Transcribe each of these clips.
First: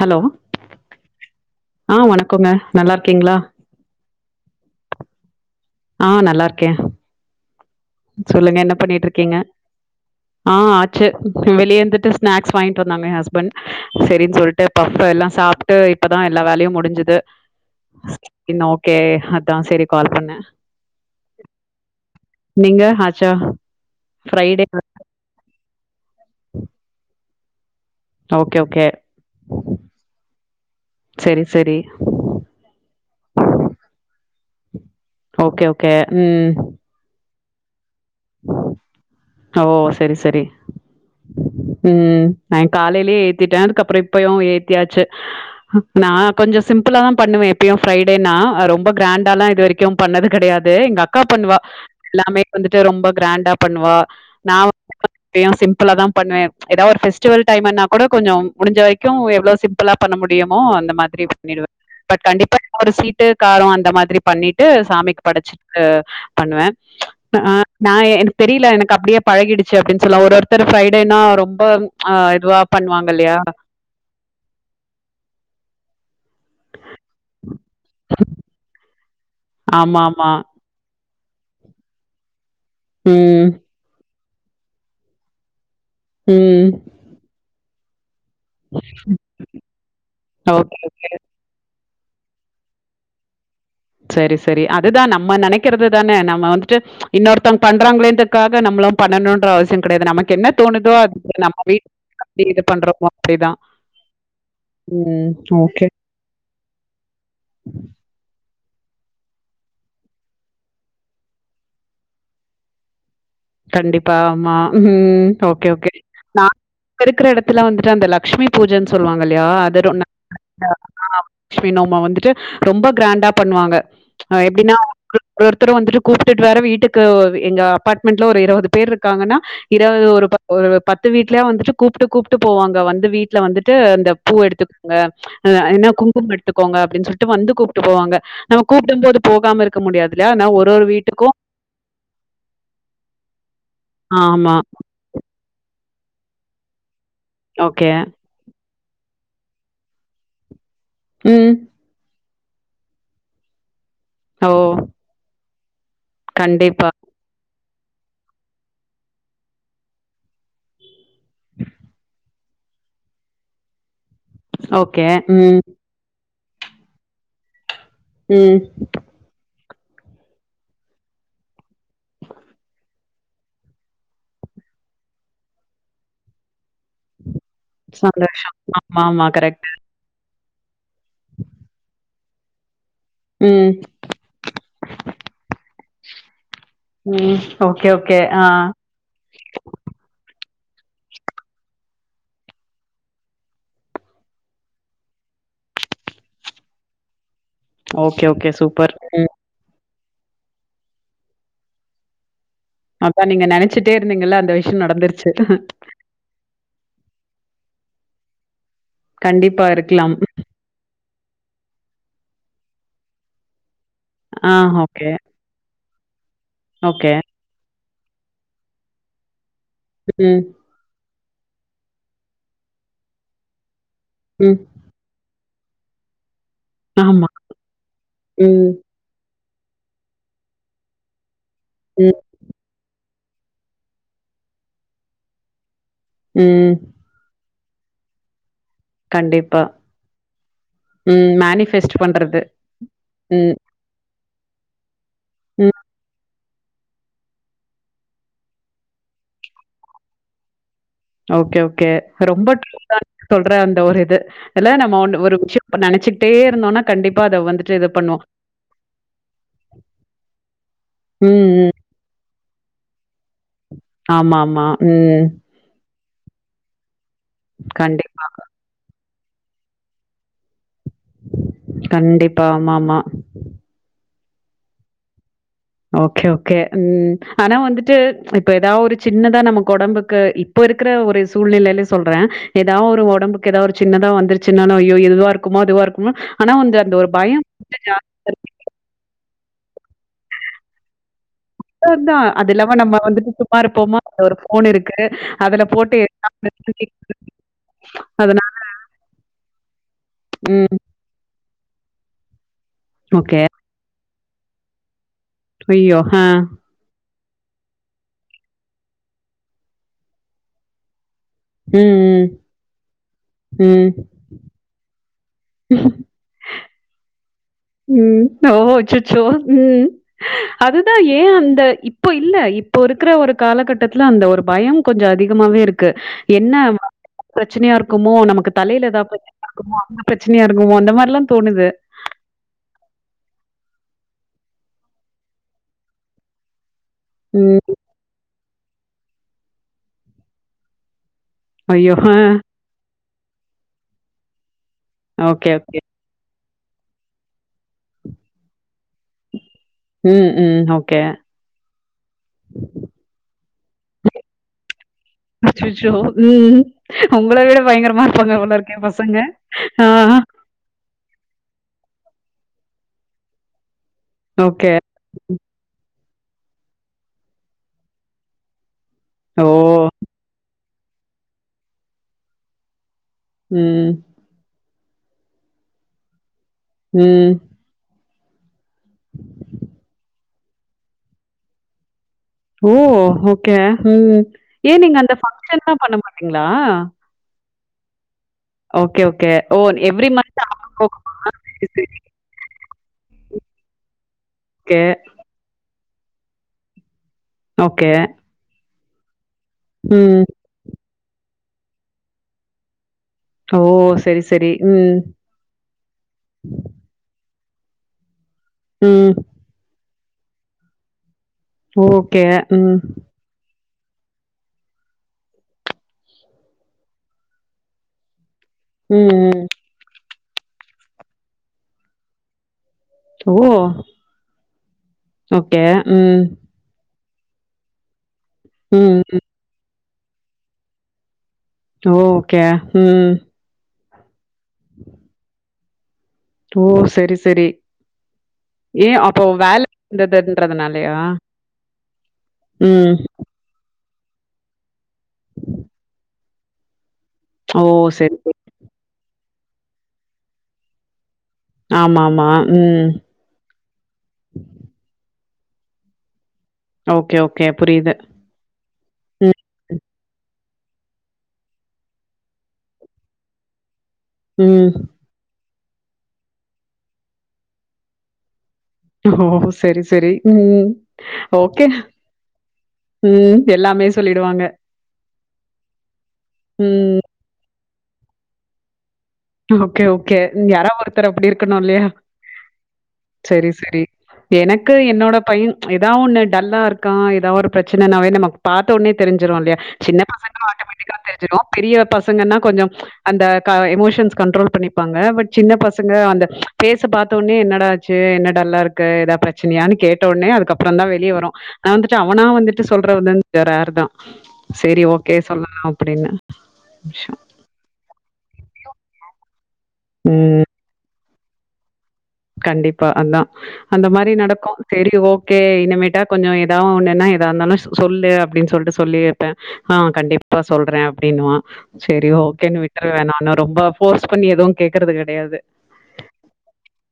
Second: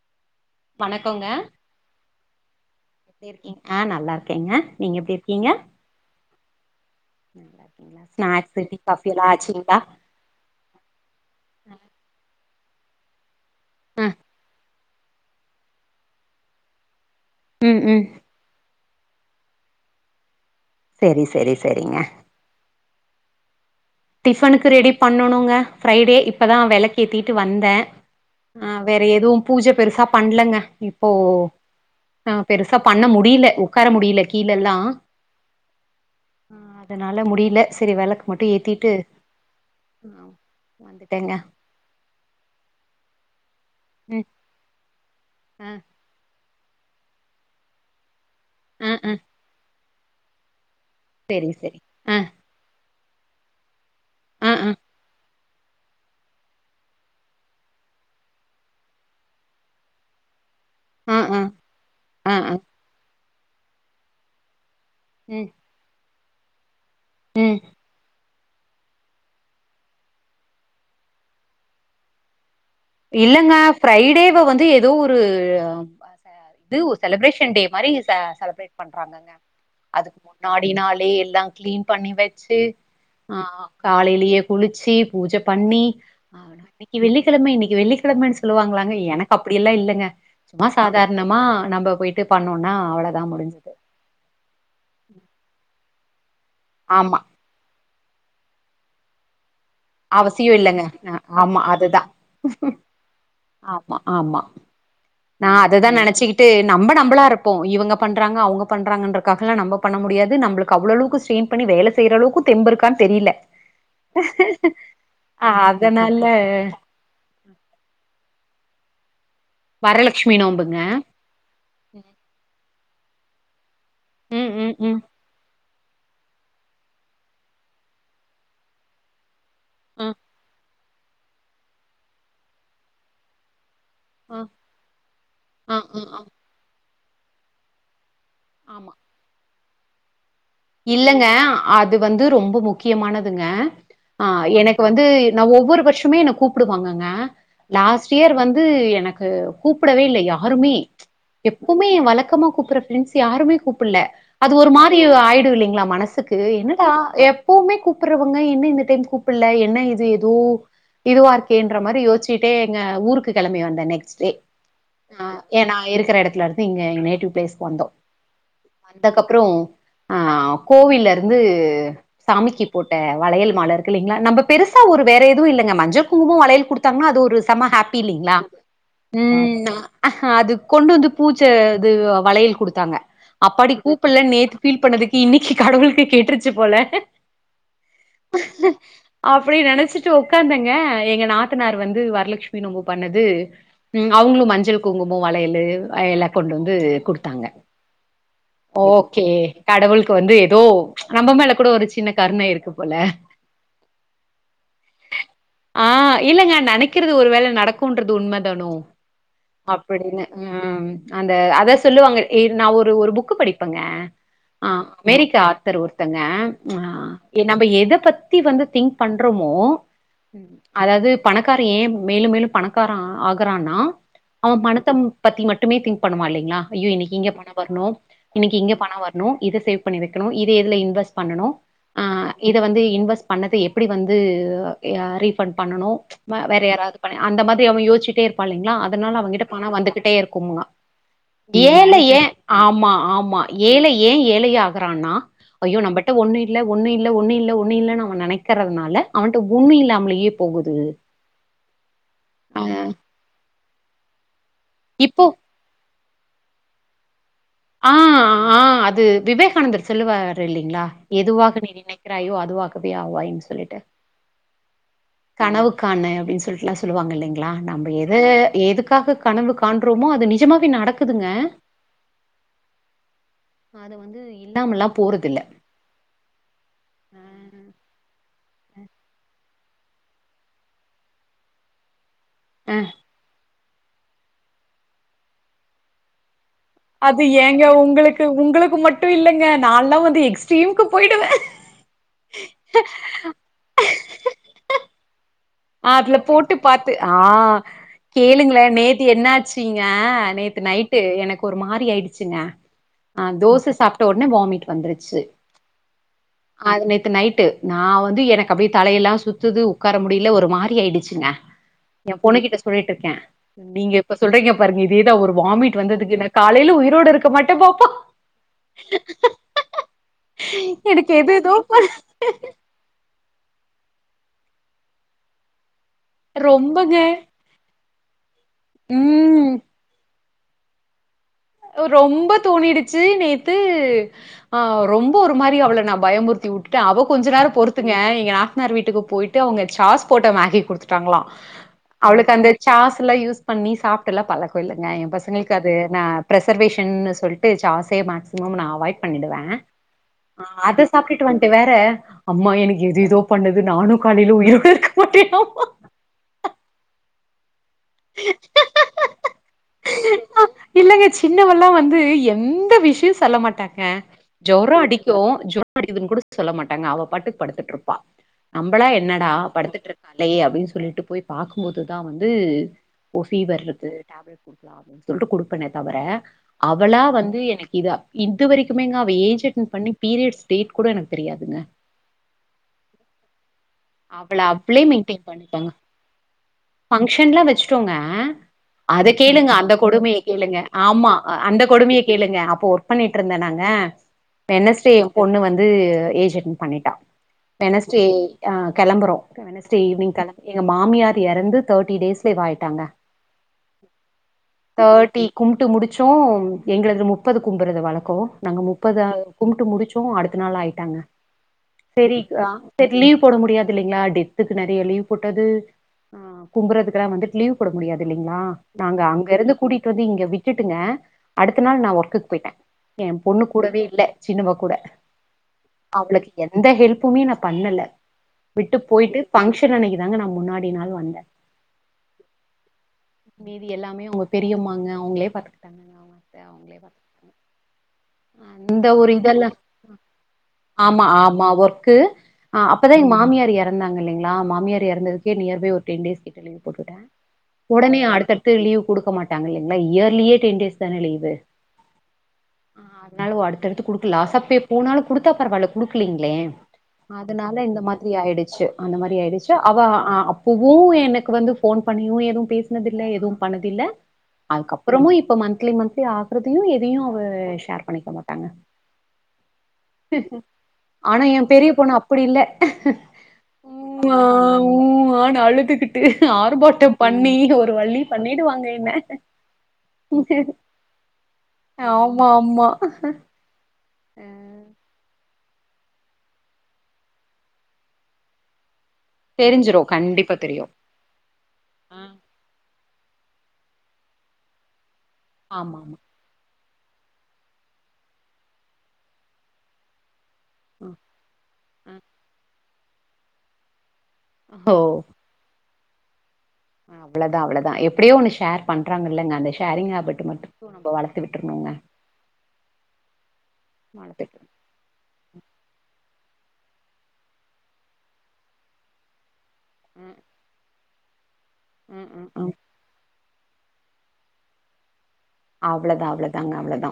Hello வணக்கோங்க ஆ வணக்கோங்க எப்டி நல்லாருக்கீங்ளா இருக்கீங்க ஆ நல்லாருக்கேங்க நீங்க எப்டி இருக்கீங்க ஆ நல்லாருக்கே நல்லாருக்கீங்ளா ஸ்நாக்ஸ்ஸு டீ பண்ணிட்டு காஃபியெல்லா இருக்கீங்க ஆச்சுங்ளா ஆ ஆச்சு வெளிய இருந்துட்டு ஸ்நாக்ஸ் வாங்கிட்டு வந்தாங்க எ ஹஸ்பண்ட் ஆ சரின்னு சொல்ட்டு பப் எல்லா சாப்ட்டு இப்பதா எல்லா வேலையு முடிஞ்சுது ம் ம் இன்ன ஓகே அதா சேரி கால் பன்ன செரி செரி செரிங்க நீங்க ஆச்சா ஃப்ரைடே டிபனுக்கு ரெடி பண்ணணுங்க ஃபிரைடே இப்பதா வெளக்கேத்திட்டு வந்த ஓகே ஆ ஓகே வேற எதுவு பூஜ பெருசா பண்லங்க இப்போ சரி சரி ஆ பெருசா பண்ண முடியில உக்கார முடில கீலெல்லா ஓகே ம் அதனால முடில சரி வெளக்கு மட்டு ஏத்திட் ஓ சரி சரி வந்துட்டேங்க ம் நா காலைலயே ஏத்திட்ட அதுக்கப்றோ ம் இப்பயு ஏத்தியாச்சு ஆ நா கொஞ்சோ சிம்புளாதா பண்ணுவே எப்பயு ஃபிரைடேனா ரொம்ப ஆ ஆ கிராண்டால்லா இது வரைக் க்கும் பண்ணது கெடையாது எங்கக்கா செரி பண்ணுவா செரி ஆ எல்லாமே வந்துட்டு ரொம்ப கிராண்டா பண்ணுவா ஆ நா ஆ [inaudible] தியு சிம்புளாதா பண்ணுவே ஏதா ஒரு பெஃஸ்டிவல் டைம்மன்னா கூட கொஞ்சோ முடிஞ்ச வரைக்கு எவ்ளோ சிம் புளா பண்ண முடியுமோ அந்த ஆ மாதிரி ஆ பண்ணிடுவ பட் ஆ ஆ கண்டிப்பா ஒரு சீட்டு காரோ அந்த மாதிரி பண்ணிட்டு சாமிக்கு ம் படச்சு அ பண்ணுவ அ ம் எ எனக்கு தெரில எனக்கு அப்டியே பழகிடுச்சு அப்டின்னு சொல்லா ஒரு ஒருத்தரு பிரைடேனா ரொம்ப ம் அ இதுவா பண்ணுவாங்க இல்லையா இல்லங்க ஃபிரைடேவ வந்து ஏதோ ஒரு [inaudible] இது ஒரு செலப்ரேஷன் டே மாரி செ செலப்ரேட் பண்றாங்கங்க ஆமா அதுக்கு ஆமா முன்னாடி அப்டினாலே எல்லா கிளீன் பண்ணி வெச்சு ம் ஆ காலைலயே குளிச்சு பூஜ பண்ணி ஆ ம் இன்னைக்கு வெள்ளிக்கிழம இன்னைக்கு வெள்ளிக்கிழமன்னு சொ சொல்லுவாங்களாங்க எனக்கு அப்டியெல்லா இல்லங்க சும்மா ஓகே சாதார்னோ மா நம்ம போய்ட்டு பண்ணோனா அவளதா முடிஞ்சுது சரி சரி அதுதா நம்ம நெனைக்கறது தானே நம்ம வந்துட்டு ஆமா இன்னொருத் தங் பண்றாங்ளேன்டத்காக நம்ளு பண்ணணுன்ற அவசியோ கெடயாது நமக்கு என்ன அவசியோ இல்லங்க தோணுதோ நம்ம ஆமா அதுதா வீட்டுப்படி இது பண்றோமோ அப்டிதா ஆமா ஆமா ம் நா அததா நெனச்சுகிட்டு நம்ம நம்மளா இருப்போ இவங்க பண்றாங்க அவுங்க பண்றாங்கன்ட்றக்காக நம்ம பண்ண முடியாது நம்ளுக்கு அவ்ளோ அளவுக்கு ஸ்ட்ரெய்ன் பண்ணி வேல செய்ற அளவுக்கு தெம்பு இருக்கான் தெரியல கண்டிப்பாமா ம் ஆ ஓகே ஓகே அதனால நா கிருக்கிற எடத்துல வந்துட்டு அந்த லக்ட்சுமி பூஜைன் சொல்லுவாங்கல்லையா அது ரொன்னா வரலட்சுமி நோம்புங்க [unintelligible] ட்சுமி நோம வந்துட்டு ரொம்ப கிராண்டா பண்ணுவாங்க அ ம் ம் எப்பிடினா ம் [unintelligible] த்துரு வந்துட்டு கூப்பிட்டுட்டு வேற வீட்டுக்கு எங்க அபாட்மெண்ட்ல ஒரு இருவது பேர் இருக்காங்கன்னா இரவு ஆ ஒரு ப ஒரு பத்து வீட்ல வந்துட்டு கூப்ட்டு கூப்ட்டு போவாங்க வந்து வீட்ல வந்துட்டு அந்த பூ ஆ எடுத்துக்கங்க அ ஆ என்ன ஆ குங்கும் எடுத்துக்கோங்க அப்பிடின் சொல்ட்டு வந்து கூப்புட்டு போவாங்க நாம்ம ஆமா கூப்புடு போது போகாம இருக்க முடியாதுல்ல ஆனா ஒ இல்லங்க அது வந்து ரொம்ப முக்கியமானதுங்க ஆ ஆமா. எனக்கு வந்து நா ஒவ்வொரு வருஷமே என்ன கூப்புடுவாங்கங்க ஓகே. லாஸ்ட் இயர் வந் து எனக்கு கூப்பிடவே இல்ல யாருமே ம். எப் புமே வழக்கமா கூப்பிற ஃபிரெண்ஸ் யாருமே கூப்பில ஓ! அது ஒரு மாரி ஆய்டு இல்லிங்களா மனசுக் து கண்டிப்பா. என்னடா எப்புவுமே கூப்பறவங்க என்ன இந்த டைம் கூப்பில என்ன இது எதோ இதுவா இருக்கேன்ற மாரி யோச்சிட்டே எங்க ஊருக்கு கெழம்பி வந்தே நெக்ஸ்டே ஓகே. ஆ ம். ஏ நா இருக்கிற எடத்துல இருந்து இங்க எங் நேட்டிவ் பிளேஸ்க்கு வந்தோ ம் வந்தக்கப்புறோ ஆ கோவில்ல இருந்து சாமிக்கி போட்ட வளையல் மால இருக்கு இல்லைங்களா நம்ம பெருசா ஒரு வேற எதுவு இல்லங்க மஞ்ச குங்குமம் வளையல் குடுத் த்தாங்கனா அது ஒரு செம ஹாப்பி இல்லிங்களா சந்தோஷம். ஆமாமா ம் ந கரெக்ட். அது கொண்டு வந்து பூஜ இது வளையல் குடுத்தாங்க ம் அப்பாடி கூப்பல்ல நேத்து ஃபீல் ப் பண்ணதுக்கு இன்னிக்கு கடவுளுக்கு கேட்ரிச்சி போல ம் ஓகே ஓகே ஆ அப்பிடி நெனச்சிட்டு உக்காந்தங்க எங்க நாத்தனார் வந்து வரலட்சுமி நோம்பு பண்ணது ம் அவுங்களு மஞ்சள் குங்குமோ வளையலு அ எல்லா கொண்டு வந்து குடுத்தாங்க ஓகே ஓகே சூப்பர் ஓகே ம் கடவுளுக்கு வந்து எதோ நம்ம மேல கூட ஒரு சின்ன கருணை இருக்கு போல அதா நீங்க நெனச்சிட்டே இருந்தீங்கல்ல அந்த விஷ் நடந்துருச்சி ஆ இல்லங்க நெனைக்கிறது ஒரு வேல நடக்குன்றது உண்ம தானோ கண்டிப்பா இருக்கலாம் அப்பின்ன ம் அந்த அதா சொல்லுவாங்க ஏ நா ஒரு ஒரு புக்கு படிப்பங்க ஆ மெரிக்கா ஆத்தர் ஒருத்தங்க ஆ ஓகே எ நம்ம எத பத்தி வந்து திங்க் பண்றமோ ம் அதாது பணக்கார ஏ மேலு மேலு பணக்கார ஆகறானா அவ ம் பணத்தம் பத்தி மட் டுமே திங்க் பண்ணுவா இல்லிங்களா ஐயோ இன்னிக்கி ஆமா இங்க பண வரனு இன்னிக்கு ம் இங்க பண வர னு இத சேவ் பண்ணி வைக்கணு இத எதுல இன்வெஸ் பண்ணனு ஆ ம் இத வந்து இன்வெஸ் பண்ணத்த எப்பிடி வந்து எ அ ரீஃபண் பண்ணனு ம வேற ம் யாராவது பனே அந்த மாதி அவ யோசிட்டே இருப்பா இல்லிங்களா அதனால அவங்கிட்ட கண்டிப்பா பண வந்துகிட்டே இருக்கும்மா ம் ஏழ மேனிஃபெஸ்ட் ஏ பண்றது ஆமா ஆமா ம் ஏழ ஏ ஏழைய ஆகறான்னா ம் ஐயோ நம்பட்ட ஒன்னு இல்ல ஒன்னு இல்ல ஒன்னு இல்ல ஒன்னு இல்ல நாம நெனைக்கறதனால அவன்ட்ட ஒன்னு இல்லாமலியே போகுது ஓகே ஓகே ரொம்ப ஆ டிர்ல்லா இருக்கு சொல்ற அந்த ஒரு இது இல்ல நம்ம ஒன்னு இப்போ ஒரு விஷ்யோ இப்ப நெனச்சிகிட்டே இருந்தோனா கண்டிப்பா அத வந்து ஆ ஆ அது விவேகானந்தர் சொல்லுவார் இல்லிங்களா ம், எதுவாக நீ ம். நினை கிறாயோ அதுவாக்கவே ஆவாயின் சொல்லிட்டு ஆமா ஆமா ம் கனவுக்கானு அப்டின் சொல்லிட்டுலா சொல்லுவாங்க இல்லிங்களா நம்ம எது கண்டிப்பா. எதுக்காக கனவு காண்றோமோ அது நிஜமாவ நடக்குதுங்க கண்டிப்பா ஆமா ஆமா அது வந்து இல்லாமல்லாம் போறதில்லை ஓகே ஓகே ம் ஆனா வந்துட்டு இப்ப ஏதாவ ஒரு சின்னதா நமக்கு உடம்புக்கு இப்போ இருக்கிற ஒரு சூழ்நிலையிலே சொல்றேன் ஏதாவது ஒரு உடம்புக்கு ஏதாவது ஒரு சின்னதா வந்துருச்சுன்னா அய்யயோ இதுவா இருக்குமோ அதுவா இருக்குமோ ஆனா அந்த ஒரு அது பயம் ஏங்க வந்து ஜாஸ்தியா உங்களுக்கு இருக்கு. உங்களுக்கு மட்டும் இல்லங்க நான்ல்லாம் வந்து எக்ஸ்ட்ரீம்கு போயிடுவே அ தான் அது இல்லாம நம்ம வந்துட்டு சும்மா இருப்போமா அந்த ஒரு போன் இருக்கு அதுல ஆ போட்டு அதுல போட்டு பாத்து ஆ அதனா கேளுங்கள நேத்து என்னாச்சுங்க நேத்து ம் நைட் ட்டு எனக்கு ஒரு மாறி ஆயிடுச்சுங்க ஆ ஓகே. தோசை சாப்ட்ட உடனே வாமிட் வந்துருச்சு ஐயியோ ஆ அது நேத்து நைட்டு நான் வந்து எனக்கு அப்டியே தலையெல்லாம் சுத்துது உட்கார முடில ஒரு மாரி ஆயிடுச்சுங்க என் ம், பொண்ணுகிட்ட சொல்லிட்டு இருக்கேன் ம், ம். நீங்க இப்ப சொல்றீங்க பாருங்க இதேதான் ஒரு வாமிட் வந்ததுக்கு காலையில உயிரோடு இருக் ம் ஓ அச்சச்சோ ம் அதுதான் எனக்கு ஏன் எது எதோ அந்த ப இப்போ இல்ல இ இப்போ இருக்கிற ஒரு காலகட்டத்துல அந்த ஒரு பயம் கொஞ்சம் அதிகமாவே இருக்கு என்ன ரொம்பங்க. பிரச்சனையா இருக்குமோ நமக்கு தலையில ஏதாவ பிரச்சனையா ம். இருக்குமோ அந்த பிரச்சனையா இருக்குமோ அந்த மாரில்லாம் தோணுது ரொம்ப தோணிடுச்சு நேத்து ஆ ரொம்ப ஒரு மாரி அவள நான் பயமுறுத்தி விட்டுட்டேன் அவ கொஞ்ச நேரம் ம். பொறுத்துங்க எங்க நாத்தனார் வீட்டுக்கு போயிட்டு அவங்க சாஸ் போட்ட மேகி குடுத் டாங்களா ஐயோ! ஆ. அவளுக்கு அந்த சாஸ் எல்லாம் யூஸ் பண்ணி சாப்ட்டுலாம் பழ இப்போ இல்லங்க என் ஓகே, பசங்களுக்கு அது ஓகே. நா பிரசர்வேஷன்னு சொல்லிட்டு சாஸ்ஸே மேக்சிமம் நா அவாய்ட் பண்ணிடுவ ம், ஆ ம். அத ஓகே. சாப்பிட்டு வந்துட்டு வேற அம்மா எனக்கு எது ஏதோ பண்ணது நானும் காலையில உயிரோட இருக்க மட்டேனோ அச்சச்சோ ம் உங்கள விட பயங்கரமா இருப்பாங்க போலருக்கே பசங்க மாட்டேனாமா ஆ இல்லங்க சின்னவல்லாம் வந்து எந்த விஷயம் செல்ல மாட்டாங்க ஓகே. ஜோரோ அடிக் க்குதோ ம். ஜொறோ அடிக்குதுன்னு கூட சொல்ல மாட்டாங்க அவ பாட்டுக்கு படுத்துட்டு இருப்பா நம்மளா என்னடா ஓ! படுத்துட்டு இருக்காலே அப்டின்னு சொல்லிட்டு போய் பாக்கும் போதுதான் வந்து ஓ ஃபீவர் இருக்குது ம். டேப்லெட் குடுக்கலாம் அப்டின்னு சொல்லிட்டு குடுப்பனே தவிர அவளா ம். வந்து எனக்கு இதா இது வரைக்குமே ஏஜ் அட்டன் பண்ணி பீரியட்ஸ் டேட் கூட எனக்கு தெரியாதுங்க ஓ ஓகே ம் அவள ஏன் அவளே நீங்க அந்த மெயின்டெயின் பங்க்ஷன்ல்லாம் பண்ண மாட்டீங்களா பங்ஷன்லாம் வச்சுட்டோங்க ஓகே, அத ஓகே. கேளுங்க ஓ! அந்த எவ்ரி கொடுமைய மந்த் கேளுங்க ஆமா ஆகப்போகமா? அந்த சரி, சரி. கொடுமையை கேளுங்க அப்போ ஒர் ஒர்க் பண்ணிட்டு இருந்தேனா நாங்க ஓகே. வென்னஸ்டே பொண்ணு வந்து ஏஜ் அட்டன் பண்ணிட்டா ஓகே. வெனஸ்டே கிளம்புறோம் வெனஸ்டே ஈவினிங் ம். கிம்பி எங்க மாமியார் இறந்து தேட்டி டேஸ்லே இதாய்யிட்டாங்க ஓ சரி சரி ம் கும்ட்டு முடிச்சோம் எங்கலதுல முப்பது கும்புறது வழக்கோ நாங்க முப்பதா ம். கும்ட்டு முடிச்சோம் அடுத்த நாள் ஆயிட்டாங்க செரி ஓகே. ஆ ம். செரி லீவ் போட முடியாது இல்லைங்களா டெத்துக்கு நிறைய லீவ் போட்டது ஆ கும்பறதுகெல்லாம் வந்துட்டு லீவ் போட முடியாது இல்லைங்களா நாங்க ம், அங்க ம். இருந்து கூட்டிட்டு வந்து இங்க விட்டுட்டுங்க அடுத்த நாள் நா ஒர்க்குக்கு போயிட்ட எ ஓ! பொண்ணு கூடவே இல்ல சின்னவ கூட ஓகே. ம். அவளுக்கு எ எந்த ஹெல்ப்புமே நா பண்ணல விட்டு ம், போயிட்டு ம். ஃபங்க்ஷன் அன்னைக்கு தாங்க நா முன்னாடி நாள் வந்த ஓகே ம் மீதி எல்லாமே அவுங்க பெரியமாங்க அவுங்களே ப பாத்துக்கிட்டாங்க ஓ செரி செரி பாத்துக்கிட்டாங்க அந்த ஏ ஒரு அப்போ இதெல்லா வேல இருந்ததுன்றதுனாலயா அ அப்பதா ம். எங்க மாமியார் எற் எறந்தாங்க இல்லைங்களா மாமியார் எறந்ததுக்கே நியர் பை ஒரு டென் டேஸ் கிட்ட லீவ் போட்டுட்ட ஓ! உடனே சரி, சரி. அடுத்தடுத் து லீவ் குடுக்க மாட்டங்க இல்லைங்களா இயர்லியே டென் டேஸ் தான லீவு ஆமா ஆமா ம் அதனாலு அடுத்தடுத்து குடுக்கலா லாஸ்ஸாப்பே போனாலு குடுத்தா பரவாயில்ல கொடுக்கலீங்ளே ஓகே, ஓகே. அதனால இந்த புரியுது. மாதிரி ஆயிடுச்சு அந்த மாரி ஆயிடுச்சு ம். அவ அ அப்போவு எனக்கு வந்து ஃபோன் பண்ணியு எதுவு பேசனதில்ல எதுவும் பண்ணதில்ல ம். அதுக்கப்புறமு இப்ப மந்த்லி மந்த்லி ஆகுறதையு எதையு அவ ஷேர் பண்ணிக்க மாட்டாங்க ஓ! சரி, சரி. ம். ஆனா எ ஓகே. பெரிய பொண்ணு அப்படி இல்ல ம். எல்லாமே உ ஆ சொல்லிடுவாங்க. உ ஆனு அழுதுகிட்டு ஆர்பாட்டம் ம். பண் டி என்ன ஒரு வலி பண்ணிடுவாங்க என்ன ஓகே ஓகே யாரா ஒருத்தர் அப்படி இருக்கணு இல்லையா ம் சரி சரி எனக்கு என்னோட பையன் எதா ஒண்ணு டல்லா இருக்கா எதா ஒரு பிரச்சனனாவே நமக் பாத்தோனே தெரிஞ்சிரு இல்லையா சின்ன கண்டிப்பா பசங்கனு தெரியு ஆட்டோமேட்டிக்கா தெரி ஞ்சிரு பெரிய பசங்கன்னா கொஞ்சோ அந்த க எமோஷன்ஸ் கண்ட்ரோல் பண்ணிப்பாங்க பட் சின்ன் ஆமா பசங்க ஆமா அந்த ஃபேச பாத்தோனே என்னடாச்சு என்ன டல்லா இருக்கு எதா பிரச்சனையான் கேட்டொன்னே அ அதுக்கப்புறோ தா ம், வெளிய வரு நா வந்துட்டு ம். அவனா வந்துட்டு சொல்றது கொஞ் ரேர் தா ஓ சேரி ஓகே சொல்லலா அப்படின்னு விஷயம். அவ்ளதா அவ்ளதா எப்படியோ ஒன்னு ஷேர் பண்றாங்க இல்லங்க அந்த ஷேரிங் ஹபிட்டு ம். மட்டு நம்ம வள வளத்து விட்ருனுங்க கண்டிப்பா அதா அந்த மாரி வளத்து விட்றனு நடக்கு சேரி ஓகே இனமேட்டா கொஞ்சோ எதா ஒண்ணுன்னா எதா இருந்தாலு சொல்லு அப்டின்னு சொல்லிட்டு சொல்லிருப்ப ஆ கண்டிப்பா சொல்ற அப்டின்னுவா ம் சேரி ம் ம் ஓகேன் வி விட்ருவ நானு ரொம்ப ஃபோர்ஸ் பண்ணி எதுவு கேக்கறது கடையாது அவ்ளதா அவ்ளதாங்க அவ்ளதா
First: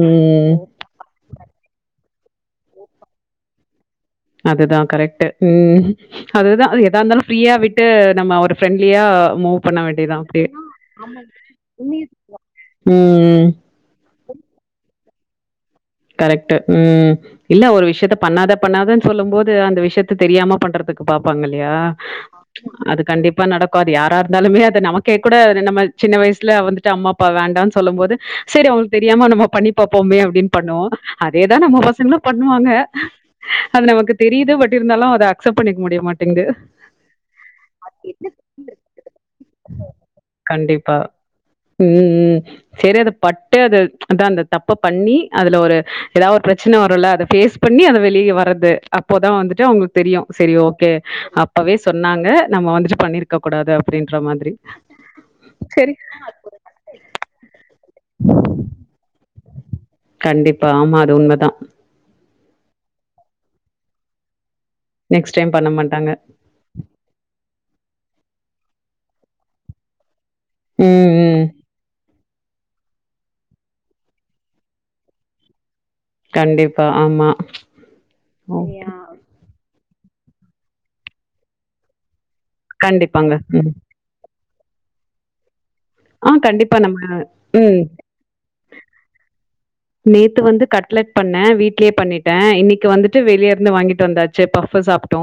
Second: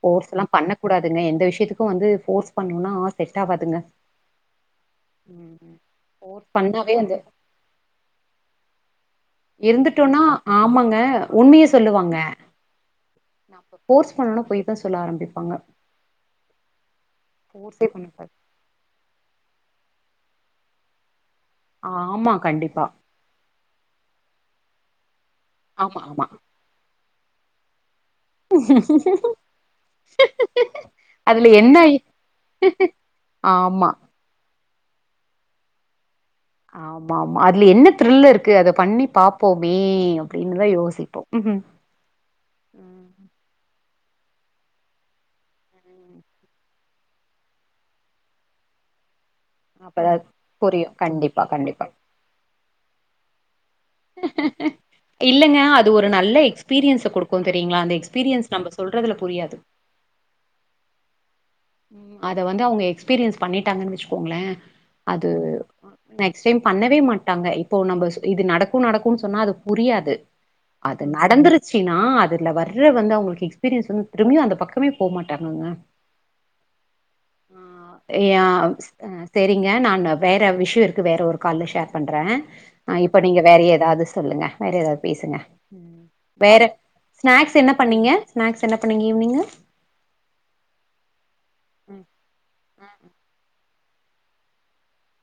ஃபோர்ஸ் எல்லாம் ம். பண்ண கூடாதுங்க எந்த விஷயத்துக்கு வந்து ஃபோர்ஸ் பண்ணுன்னா செட் ஆவாதுங்க அதுதா கரெக்ட்டு ம் ஃபோர்ஸ் அதுதா பண்ணாவே எதா அந்த இருந்தாலு ஃப்ரீயா விட்டு நம்ம ஒரு ஃப்ரெண்ட்லியா மூவ் பண்ண வேண்டியதா இருந்துட்டோனா அப்டே ஆமாங்க உண்மைய ம் சொல்லுவாங்க ம் நம்ம ஃபோர்ஸ் பண்ணோனா பொய் தா சொல்ல ஆரம்பிப்பாங்க கரெக்ட்டு ம் இல்ல ஒரு ஃபோர்ஸே விஷயத்த பண்ணக்கூடாது பண்ணாத பண்ணாதன்னு சொல்லும் போது அந்த விஷயத்த தெரியாம பண்றதுக்கு பாப்பாங்க இல்லையா ஆமா கண்டிப்பா அது கண்டிப்பா நடக்கு அது யாரா இருந்தாலுமே அது நமக்கே கூட நம்ம ஆமா சின்ன ஆமா வயசுல வந்துட்டு அம்மா அப்பா வேண்டான் சொல்லும் போது சரி அவுங்களுக்கு தெரியாமா நம்ம பண்ணி பாப்போமே அப்டின் பண்ணுவோ அதுல அதேதா என்ன நம்ம பசங்களு பண்ணுவாங்க அது ஆமா நமக்கு தெரியுது பட் இருந்தாலு அத அக்செப்ட் முடியமாட்டேங்து ஆமா ஆமா அதுல என்ன த்ரில் இருக்கு அத பண்ணி பாப்போமே அப்டின்னுதா கண்டிப்பா. யோசிப் ம்ம் [unintelligible] ம் ம் செரி அத பட்டு அத அதா அந்த தப்ப பண்ணி அதுல ஒரு ஏதாவது ஒரு பிரச்சன வருல்ல அத பேஸ் பண்ணி அத வெளிய வர்றது அப்போதா வந்துட்டு அவுங்களுக்கு அப்பதா தெரியு செரி புரியு ஓகே கண்டிப்பா அப்பவே கண்டிப்பா சொன்னாங்க நம்ம வந்துட்டு பண்ணிருக்க இருக்கக்க கூடாது அப்டின்ற மாதிரி இல்லங்க அது சரி. ஒரு நல்ல எஸ்பீரியன்ஸ குடுக்கு தெரியுங்ளா அந்த எக்ஸ்பீரியன்ஸ் நம்ம சொல்றதுல புரியாது கண்டிப்பா ஆமா அது உண்மதா அத வந்து அவுங்க எக்ஸ்பீரியன்ஸ் பண்ணிட்டாங்கன் வெச்சுக்கோங்ளே அது நெக்ஸ்ட் டைம் பண்ண மாட்டாங்க பண்ணவே மாட்டாங்க இப்போ நம்ம இது நடக்கு நடக்கு சொன்னா அது புரியாது அதனா ம் ம் நடந்துருச்சுன்னா அதுல வர்ற வந்து அவுங்களுக்கு எக்ஸ்பீரியன்ஸ் வந்து திரும்பியு அந்த பக்கமே போக மாட்டாங்கங்க கண்டிப்பா ஆமா ஆ ஏய ஓகே ஆ செரிங்க நா வேற விஷயோ இருக்கு வேற ஒரு கால்ல ஷேர் பண்றே ஆ இப்ப கண்டிப்பாங்க நீங்க ம் அத சொல்லுங்க வேற ஏதாவது பேசுங்க ஆ வேற கண்டிப்பா நம்ம ஸ்நாக்ஸ் என்ன ம் பண்ணீங்க ஸ்நாக்ஸ் என்னா பண்ணீங்க ஈவினிங்கு நேத்து வந்து கட்லெட் பண்ணே வீட்லயே பண்ணிட்டே இன்னைக்கு வந்துட்டு வெளிய இருந்து வாங்கிட்டு வந்தாச்சு பவ்வு சாப்ட்டோ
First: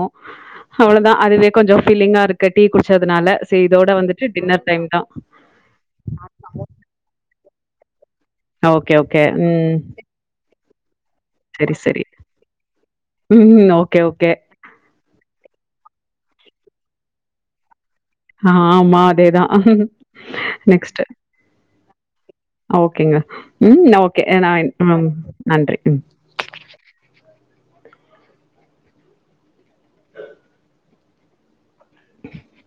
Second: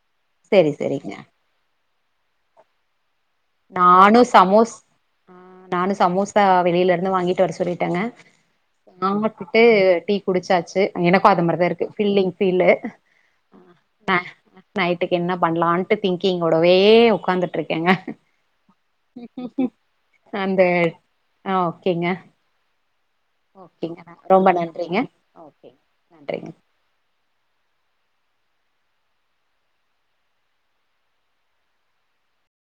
சரி சரிங்க அவ்வளதா அதுவே கொஞ்சோ ஃபில்லிங்கா இருக்கு டீ குடிச்சதுனால ச இதோட நானு வந்துட்டு டின்னர் சமோஸ் டைம் தா ஆ நானு சமோசா வெளியில இருந்து வாங்கிட்டு வர சொல்லிட்டேங்க தான் ஓகே ஓகே நமாத்துட்டு ம் டீ குடிச்சாச்சு எனக்கு அந்த சரி மாரி தா கண்டிப்பா. இருக்கு சரி பில்லிங் ஃபீல்லு ம் ஓகே ஓகே நைட்டுக்கு என்ன பண்ணலான்ட்டு திங்கிங் ஓடவே ஒக்காந்துட்டு இருக்கேங்க ஆமா அதேதா அந்த ஆ ஓகேங்க ஓகேங்க ம் ஓகேங்க நா ஓகே ரொம்ப நான் நன்றிங்க ம் ஓகேங்க நன்றி ம் நன்றிங்க [inaudible]